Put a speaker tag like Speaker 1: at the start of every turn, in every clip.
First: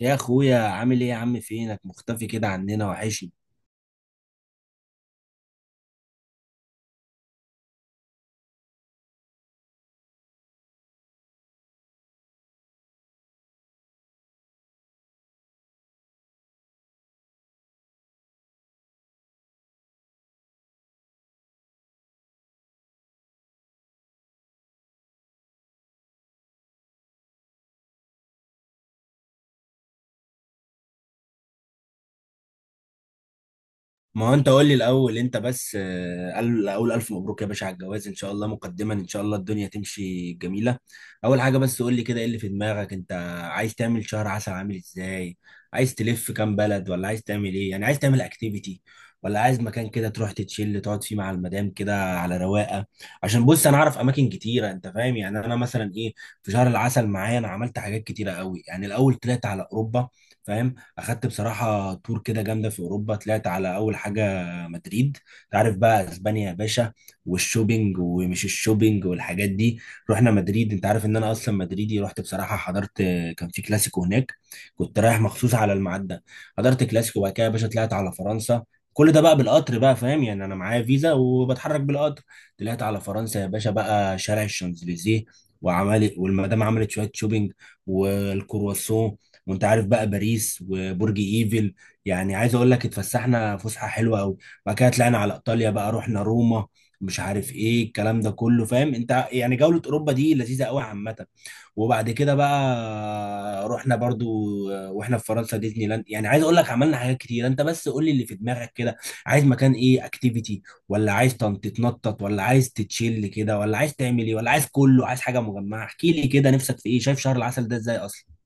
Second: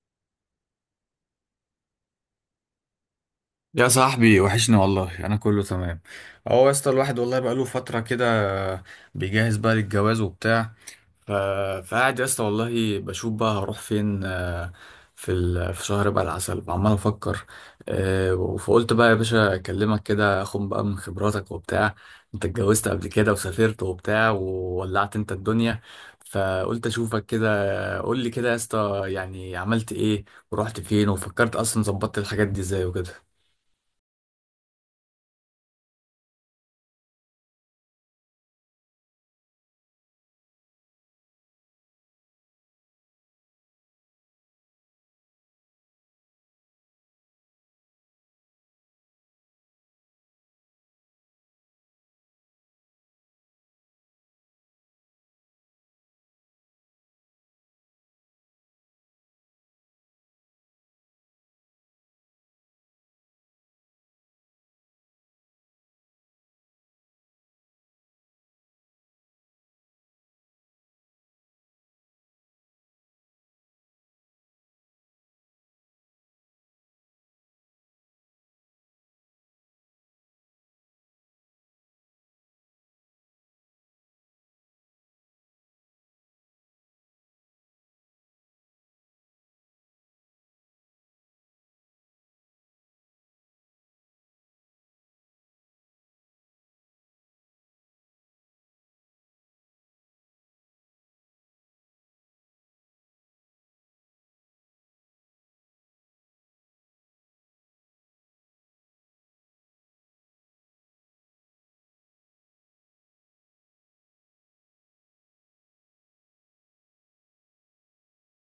Speaker 1: يا اخويا، عامل ايه يا عم؟ فينك مختفي كده عننا؟ وحشني.
Speaker 2: يا صاحبي وحشني والله. انا كله تمام. اهو يا اسطى الواحد والله بقاله فتره كده، بيجهز بقى للجواز وبتاع. ف... فقاعد يا اسطى والله بشوف بقى هروح فين. في في شهر بقى العسل وعمال افكر. فقلت بقى يا باشا اكلمك كده اخد بقى من خبراتك وبتاع. انت اتجوزت قبل كده وسافرت وبتاع وولعت انت الدنيا. فقلت اشوفك كده قول لي كده يا اسطى يعني عملت ايه ورحت فين وفكرت اصلا ظبطت الحاجات دي ازاي وكده.
Speaker 1: ما هو انت قول لي الاول انت بس اقول الف مبروك يا باشا على الجواز، ان شاء الله مقدما، ان شاء الله الدنيا تمشي جميله. اول حاجه بس قول لي كده، ايه اللي في دماغك انت؟ عايز تعمل شهر عسل عامل ازاي؟ عايز تلف كام بلد ولا عايز تعمل ايه؟ يعني عايز تعمل اكتيفيتي ولا عايز مكان كده تروح تتشيل تقعد فيه مع المدام كده على رواقه؟ عشان بص، انا اعرف اماكن كتيره، انت فاهم؟ يعني انا مثلا ايه، في شهر العسل معايا انا عملت حاجات كتيره قوي. يعني الاول طلعت على اوروبا، فاهم؟ اخدت بصراحه تور كده جامده في اوروبا. طلعت على اول حاجه مدريد. تعرف بقى اسبانيا يا باشا؟ والشوبينج ومش الشوبينج والحاجات دي. رحنا مدريد، انت عارف ان انا اصلا مدريدي. رحت بصراحه حضرت، كان في كلاسيكو هناك. كنت رايح مخصوص على الميعاد ده. حضرت كلاسيكو، وبعد كده يا باشا طلعت على فرنسا. كل ده بقى بالقطر بقى، فاهم؟ يعني انا معايا فيزا وبتحرك بالقطر. طلعت على فرنسا يا باشا، بقى شارع الشانزليزيه وعملت، والمدام عملت شويه شوبينج والكرواسون، وانت عارف بقى باريس وبرج ايفل. يعني عايز اقول لك اتفسحنا فسحه حلوه قوي. بعد كده طلعنا على ايطاليا بقى، رحنا روما، مش عارف ايه الكلام ده كله، فاهم انت؟ يعني جوله اوروبا دي لذيذه قوي عامه. وبعد كده بقى رحنا برضو واحنا في فرنسا ديزني لاند. يعني عايز اقول لك عملنا حاجات كتير. انت بس قول لي اللي في دماغك كده، عايز مكان ايه؟ اكتيفيتي ولا عايز تتنطط ولا عايز تتشيل كده ولا عايز تعمل ايه؟ ولا عايز كله، عايز حاجه مجمعه؟ احكي لي كده، نفسك في ايه؟ شايف شهر العسل ده ازاي اصلا؟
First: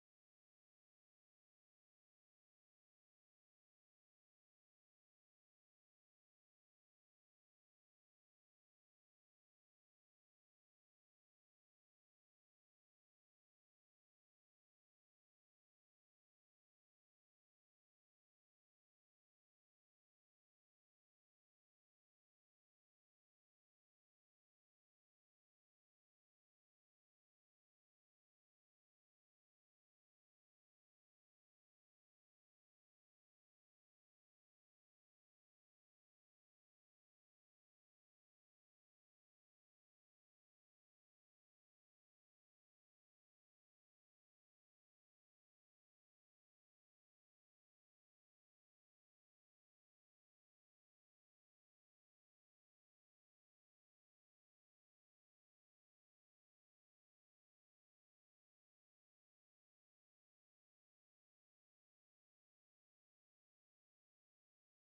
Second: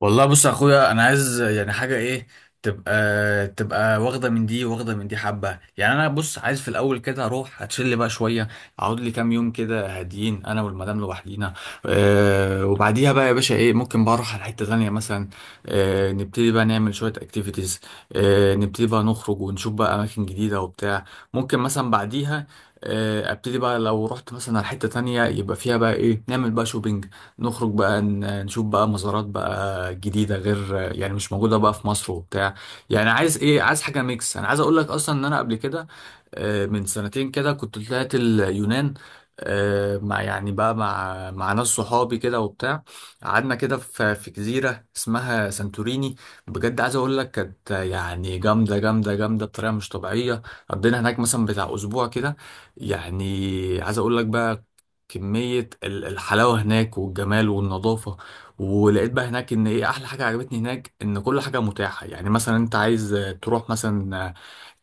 Speaker 2: والله بص يا اخويا انا عايز يعني حاجه ايه، تبقى واخده من دي واخده من دي حبه. يعني انا بص عايز في الاول كده اروح اتشل بقى شويه، اقعد لي كام يوم كده هاديين انا والمدام لوحدينا. أه، وبعديها بقى يا باشا ايه ممكن بقى اروح على حته ثانيه مثلا. أه، نبتدي بقى نعمل شويه اكتيفيتيز. أه، نبتدي بقى نخرج ونشوف بقى اماكن جديده وبتاع. ممكن مثلا بعديها ابتدي بقى لو رحت مثلا على حته تانية يبقى فيها بقى ايه نعمل بقى شوبينج. نخرج بقى نشوف بقى مزارات بقى جديدة غير يعني مش موجودة بقى في مصر وبتاع. يعني عايز ايه، عايز حاجة ميكس. انا عايز اقول لك اصلا ان انا قبل كده من سنتين كده كنت طلعت اليونان. مع يعني بقى مع ناس صحابي كده وبتاع. قعدنا كده في جزيرة اسمها سانتوريني. بجد عايز اقول لك كانت يعني جامدة جامدة جامدة بطريقة مش طبيعية. قضينا هناك مثلا بتاع اسبوع كده. يعني عايز اقول لك بقى كمية الحلاوة هناك والجمال والنظافة. ولقيت بقى هناك ان ايه احلى حاجة عجبتني هناك ان كل حاجة متاحة. يعني مثلا انت عايز تروح مثلا آه،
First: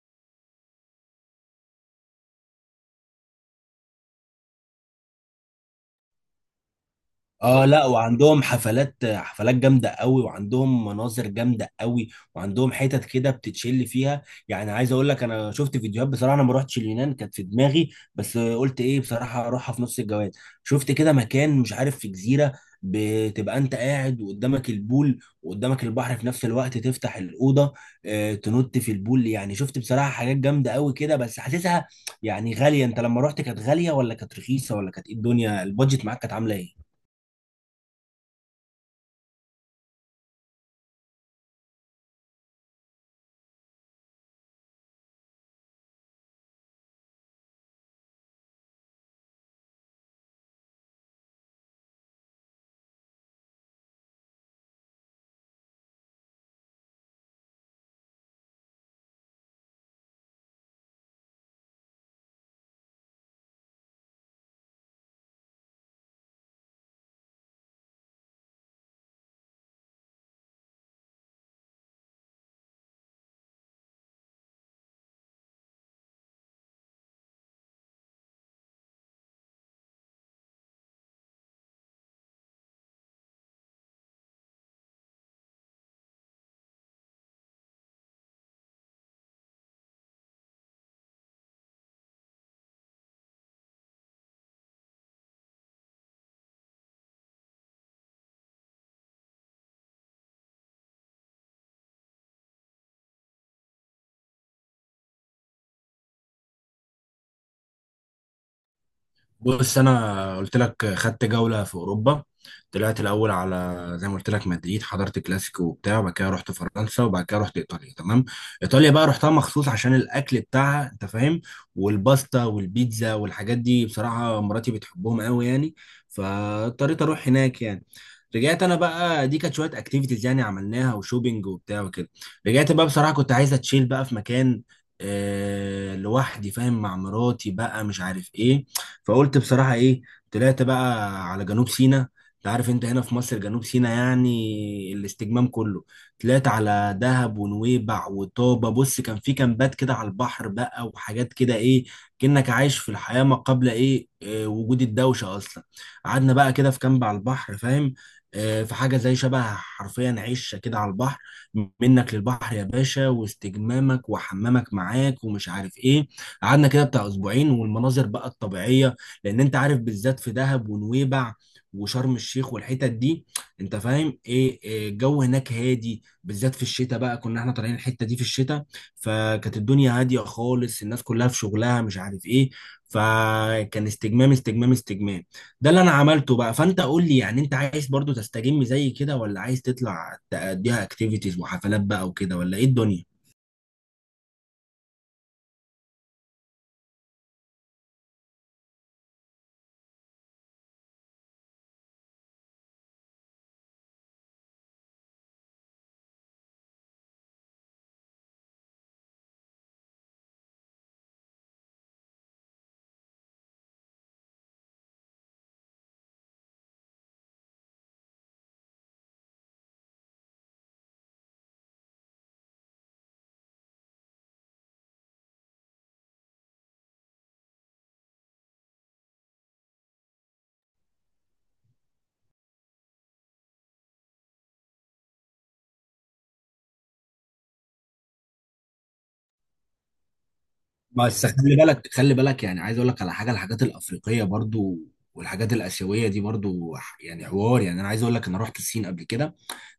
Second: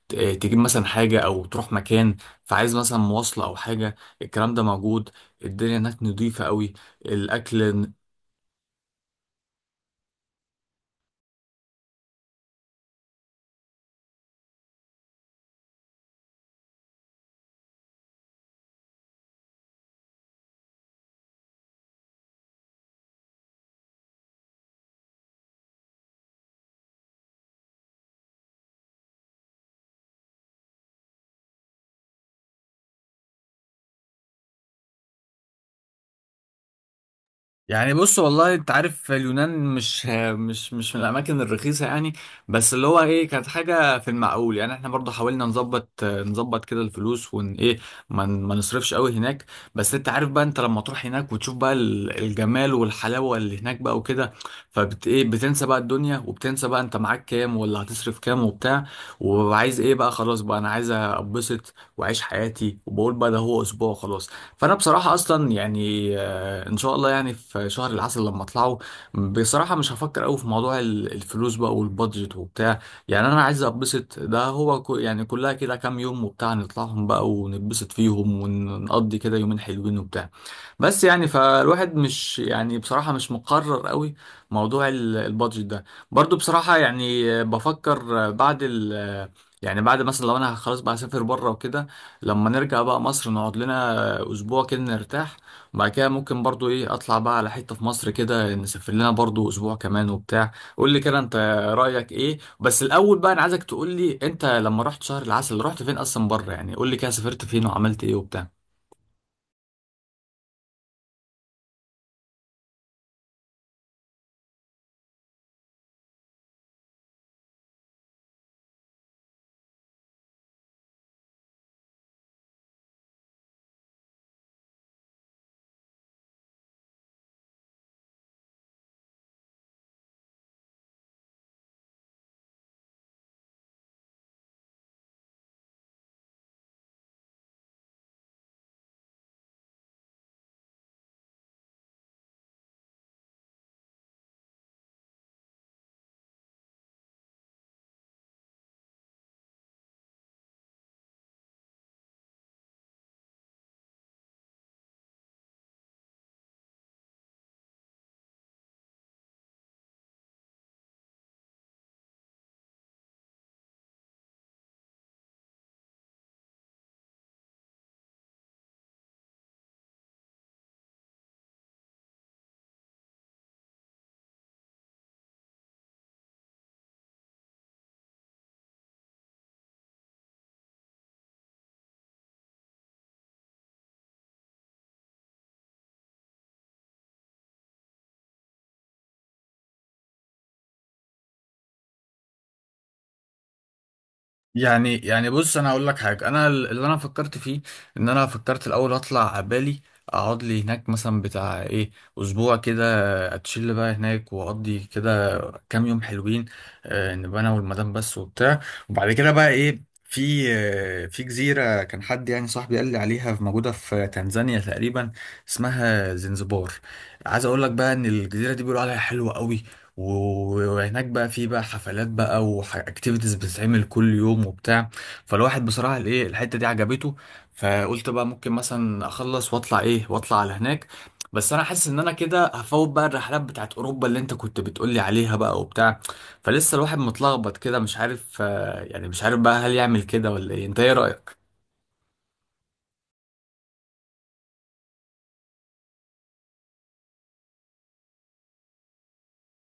Speaker 2: ت- آه، تجيب مثلا حاجة او تروح مكان. فعايز مثلا مواصلة او حاجة، الكلام ده موجود. الدنيا هناك نظيفة قوي،
Speaker 1: اه، لا،
Speaker 2: الاكل.
Speaker 1: وعندهم حفلات حفلات جامده قوي، وعندهم مناظر جامده قوي، وعندهم حتت كده بتتشل فيها. يعني عايز اقول لك انا شفت فيديوهات بصراحه. انا ما رحتش اليونان، كانت في دماغي، بس قلت ايه بصراحه اروحها في نص الجواز. شفت كده مكان، مش عارف في جزيره، بتبقى انت قاعد وقدامك البول وقدامك البحر في نفس الوقت، تفتح الاوضه تنط في البول. يعني شفت بصراحه حاجات جامده قوي كده، بس حاسسها يعني غاليه. انت لما رحت كانت غاليه ولا كانت رخيصه؟ ولا كانت ايه الدنيا؟ البادجت معاك كانت عامله ايه؟
Speaker 2: يعني بص والله انت عارف اليونان، مش مش من الاماكن الرخيصه يعني. بس اللي هو ايه كانت حاجه في المعقول. يعني احنا برضو حاولنا نظبط كده الفلوس ون ايه، ما نصرفش قوي هناك. بس انت عارف بقى انت لما تروح هناك وتشوف بقى الجمال والحلاوه اللي هناك بقى وكده، فبت ايه بتنسى بقى الدنيا وبتنسى بقى انت معاك كام ولا هتصرف كام وبتاع. وعايز ايه بقى، خلاص بقى انا عايز ابسط واعيش حياتي، وبقول بقى ده هو اسبوع خلاص. فانا بصراحه اصلا يعني، ان شاء الله يعني في شهر العسل لما اطلعه بصراحه مش هفكر قوي في موضوع الفلوس بقى والبادجت وبتاع. يعني انا عايز اتبسط، ده هو يعني كلها كده كام يوم وبتاع نطلعهم بقى ونتبسط فيهم ونقضي كده يومين حلوين وبتاع. بس يعني فالواحد مش يعني بصراحه مش مقرر قوي موضوع البادجت ده. برضو بصراحه يعني بفكر بعد ال، يعني بعد مثلا لو انا خلاص بقى هسافر بره وكده، لما نرجع بقى مصر نقعد لنا اسبوع كده نرتاح. وبعد كده ممكن برضو ايه اطلع بقى على حتة في مصر كده نسافر لنا برضو اسبوع كمان وبتاع. قول لي كده انت رأيك ايه؟ بس الاول بقى انا عايزك تقول لي انت لما رحت شهر العسل رحت فين اصلا بره. يعني قول لي كده سافرت فين وعملت ايه وبتاع.
Speaker 1: بص، انا قلت لك خدت جوله في اوروبا. طلعت الاول على زي ما قلت لك مدريد، حضرت كلاسيكو وبتاع، وبعد كده رحت فرنسا، وبعد كده رحت ايطاليا، تمام؟ ايطاليا بقى رحتها مخصوص عشان الاكل بتاعها، انت فاهم؟ والباستا والبيتزا والحاجات دي، بصراحه مراتي بتحبهم قوي يعني، فاضطريت اروح هناك يعني. رجعت انا بقى، دي كانت شويه اكتيفيتيز يعني عملناها، وشوبينج وبتاع وكده. رجعت بقى بصراحه كنت عايز اتشيل بقى في مكان لوحدي، فاهم؟ مع مراتي بقى، مش عارف ايه. فقلت بصراحة ايه، طلعت بقى على جنوب سيناء. انت عارف انت هنا في مصر جنوب سيناء يعني الاستجمام كله. طلعت على دهب ونويبع وطابة. بص، كان في كامبات كده على البحر بقى، وحاجات كده ايه، كأنك عايش في الحياة ما قبل ايه وجود الدوشة اصلا. قعدنا بقى كده في كامب على البحر، فاهم؟ في حاجة زي شبه حرفيا عشة كده على البحر، منك للبحر يا باشا، واستجمامك وحمامك معاك ومش عارف ايه. قعدنا كده بتاع اسبوعين، والمناظر بقى الطبيعية، لان انت عارف بالذات في دهب ونويبع وشرم الشيخ والحتت دي، انت فاهم ايه؟ الجو هناك هادي، بالذات في الشتاء بقى، كنا احنا طالعين الحتة دي في الشتاء. فكانت الدنيا هادية خالص، الناس كلها في شغلها مش عارف ايه. فكان استجمام استجمام استجمام. ده اللي انا عملته بقى. فانت قول لي يعني انت عايز برضو تستجم زي كده، ولا عايز تطلع تأديها اكتيفيتيز وحفلات بقى وكده، ولا ايه الدنيا؟
Speaker 2: يعني بص انا هقول لك حاجه، انا اللي انا فكرت فيه ان انا فكرت الاول اطلع بالي، اقعد لي هناك مثلا بتاع ايه، اسبوع كده. اتشيل بقى هناك واقضي كده كام يوم حلوين. نبقى انا والمدام بس وبتاع. وبعد كده بقى ايه في في جزيره كان حد يعني صاحبي قال لي عليها موجوده في تنزانيا تقريبا، اسمها زنزبار. عايز اقول لك بقى ان الجزيره دي بيقولوا عليها حلوه قوي. و- وهناك بقى في بقى حفلات بقى واكتيفيتيز بتتعمل كل يوم وبتاع. فالواحد بصراحة الايه الحتة دي عجبته. فقلت بقى ممكن مثلا اخلص واطلع ايه واطلع على هناك. بس انا حاسس ان انا كده هفوت بقى الرحلات بتاعت اوروبا اللي انت كنت بتقولي عليها بقى وبتاع. فلسه الواحد متلخبط كده مش عارف يعني مش عارف بقى هل يعمل كده ولا ايه. انت ايه
Speaker 1: بس
Speaker 2: رأيك؟
Speaker 1: خلي بالك، خلي بالك، يعني عايز اقول لك على حاجه، الحاجات الافريقيه برضو والحاجات الاسيويه دي برضو، يعني حوار. يعني انا عايز اقول لك انا رحت الصين قبل كده،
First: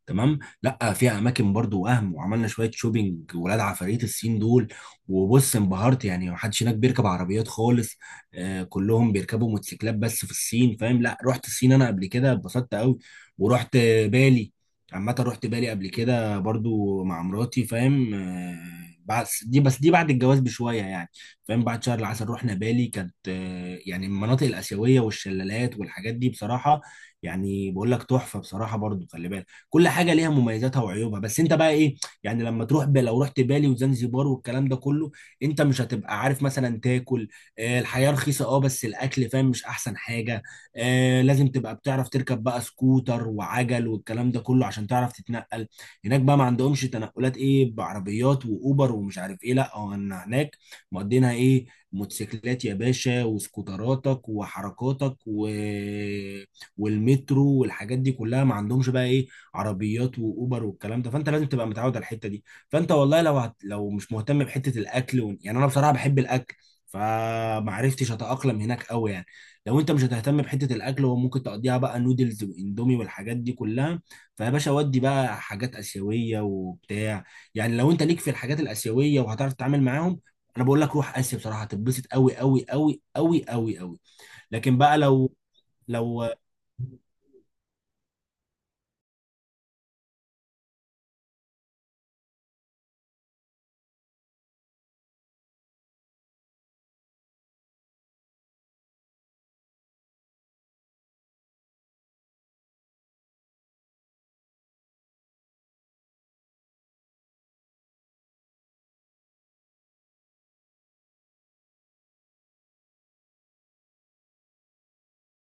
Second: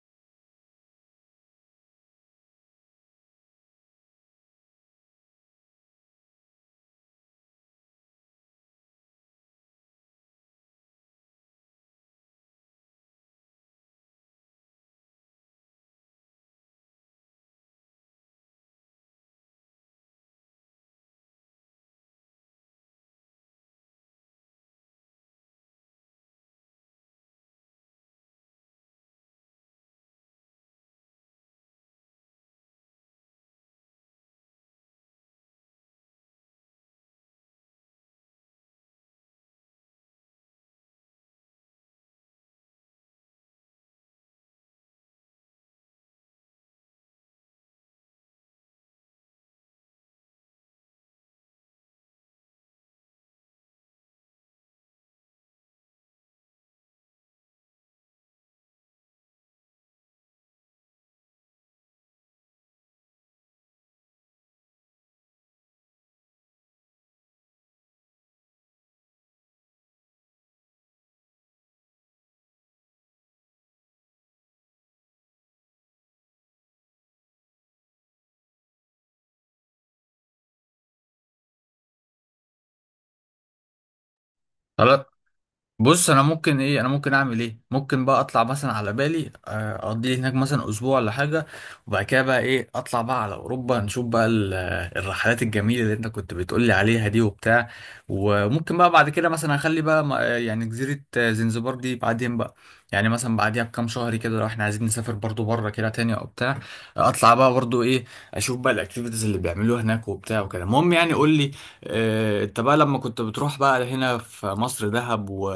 Speaker 1: تمام؟ لا، فيها اماكن برضو وهم، وعملنا شويه شوبينج، ولاد عفاريت الصين دول. وبص انبهرت، يعني محدش هناك بيركب عربيات خالص. كلهم بيركبوا موتوسيكلات بس في الصين، فاهم؟ لا، رحت الصين انا قبل كده، اتبسطت قوي. ورحت بالي. عامه رحت بالي قبل كده برضو مع مراتي، فاهم آه؟ بس دي بعد الجواز بشويه يعني، فاهم؟ بعد شهر العسل رحنا بالي. كانت يعني المناطق الآسيوية والشلالات والحاجات دي بصراحة، يعني بقول لك تحفة بصراحة. برضو خلي بالك، كل حاجه ليها مميزاتها وعيوبها، بس انت بقى ايه. يعني لما تروح لو رحت بالي وزنزبار والكلام ده كله، انت مش هتبقى عارف مثلا تاكل. الحياه رخيصه، بس الاكل فاهم مش احسن حاجه. لازم تبقى بتعرف تركب بقى سكوتر وعجل والكلام ده كله عشان تعرف تتنقل. هناك بقى ما عندهمش تنقلات ايه بعربيات واوبر ومش عارف ايه. لا، هو إن هناك مقضينها ايه، موتوسيكلات يا باشا وسكوتراتك وحركاتك والمترو والحاجات دي كلها. ما عندهمش بقى ايه عربيات واوبر والكلام ده، فانت لازم تبقى متعود على الحته دي. فانت والله لو لو مش مهتم بحته الاكل يعني انا بصراحه بحب الاكل، فما عرفتش اتاقلم هناك قوي يعني. لو انت مش هتهتم بحته الاكل وممكن تقضيها بقى نودلز واندومي والحاجات دي كلها، فيا باشا، ودي بقى حاجات اسيويه وبتاع. يعني لو انت ليك في الحاجات الاسيويه وهتعرف تتعامل معاهم، انا بقول لك روح اسيا بصراحه، هتتبسط قوي قوي قوي قوي قوي قوي. لكن بقى لو
Speaker 2: بص انا
Speaker 1: لو
Speaker 2: ممكن ايه، انا ممكن اعمل ايه، ممكن بقى اطلع مثلا على بالي اقضي لي هناك مثلا اسبوع ولا حاجه. وبعد كده بقى ايه اطلع بقى على اوروبا نشوف بقى الرحلات الجميله اللي انت كنت بتقول لي عليها دي وبتاع. وممكن بقى بعد كده مثلا اخلي بقى يعني جزيره زنزبار دي بعدين بقى. يعني مثلا بعديها بكام شهر كده لو احنا عايزين نسافر برضو بره كده تاني او بتاع، اطلع بقى برضو ايه اشوف بقى الاكتيفيتيز اللي بيعملوها هناك وبتاع وكده. المهم يعني قول لي انت بقى لما كنت بتروح بقى هنا في مصر دهب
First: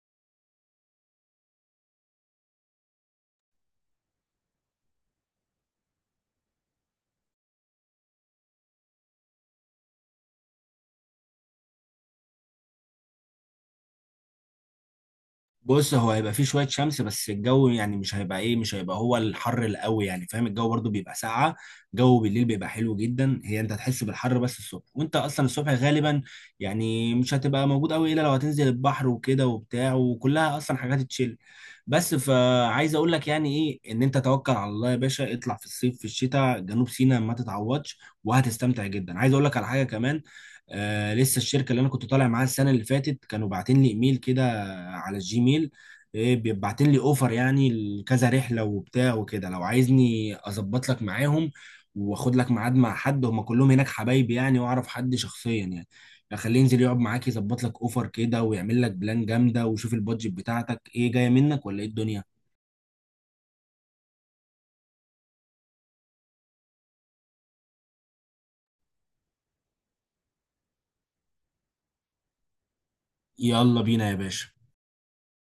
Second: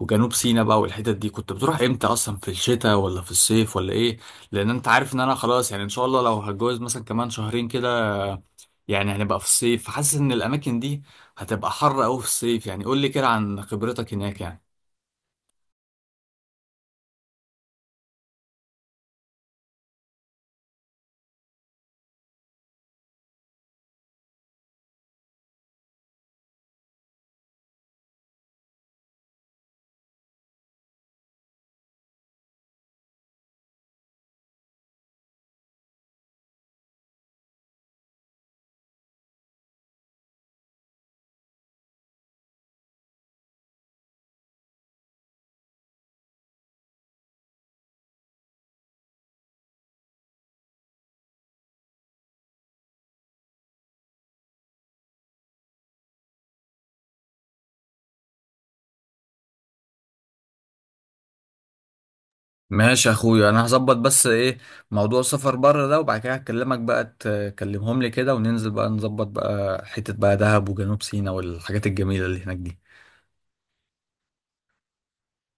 Speaker 2: وجنوب سيناء بقى والحتت دي كنت بتروح امتى اصلا، في الشتاء ولا في الصيف ولا ايه؟ لان انت عارف ان انا خلاص، يعني ان شاء الله لو هتجوز مثلا كمان شهرين كده يعني هنبقى في الصيف. فحاسس ان الاماكن دي هتبقى حر قوي في الصيف. يعني قول لي كده عن خبرتك هناك يعني.
Speaker 1: بص، هو هيبقى فيه شوية شمس بس الجو يعني مش هيبقى ايه، مش هيبقى هو الحر القوي يعني، فاهم؟ الجو برضو بيبقى ساقعة. جو بالليل بيبقى حلو جدا، هي انت هتحس بالحر بس الصبح، وانت اصلا الصبح غالبا يعني مش هتبقى موجود قوي، الا لو هتنزل البحر وكده وبتاع، وكلها اصلا حاجات تشيل بس. فعايز اقول لك يعني ايه، ان انت توكل على الله يا باشا، اطلع في الصيف في الشتاء جنوب سيناء ما تتعوضش، وهتستمتع جدا. عايز اقول لك على حاجة كمان، لسه الشركة اللي انا كنت طالع معاها السنة اللي فاتت كانوا باعتين لي ايميل كده على الجيميل، إيه بيبعتين لي اوفر يعني لكذا رحله وبتاع وكده. لو عايزني اظبط لك معاهم، واخد لك ميعاد مع حد، هم كلهم هناك حبايبي يعني واعرف حد شخصيا يعني، اخليه ينزل يقعد معاك يظبط لك اوفر كده، ويعمل لك بلان جامده، وشوف البادجت بتاعتك ايه جايه منك ولا ايه الدنيا.
Speaker 2: ماشي يا اخويا انا هظبط بس ايه موضوع السفر بره ده. وبعد كده هكلمك بقى تكلمهم لي كده وننزل بقى نظبط بقى حتة بقى دهب وجنوب سيناء والحاجات الجميلة اللي هناك دي.
Speaker 1: يلا بينا يا باشا.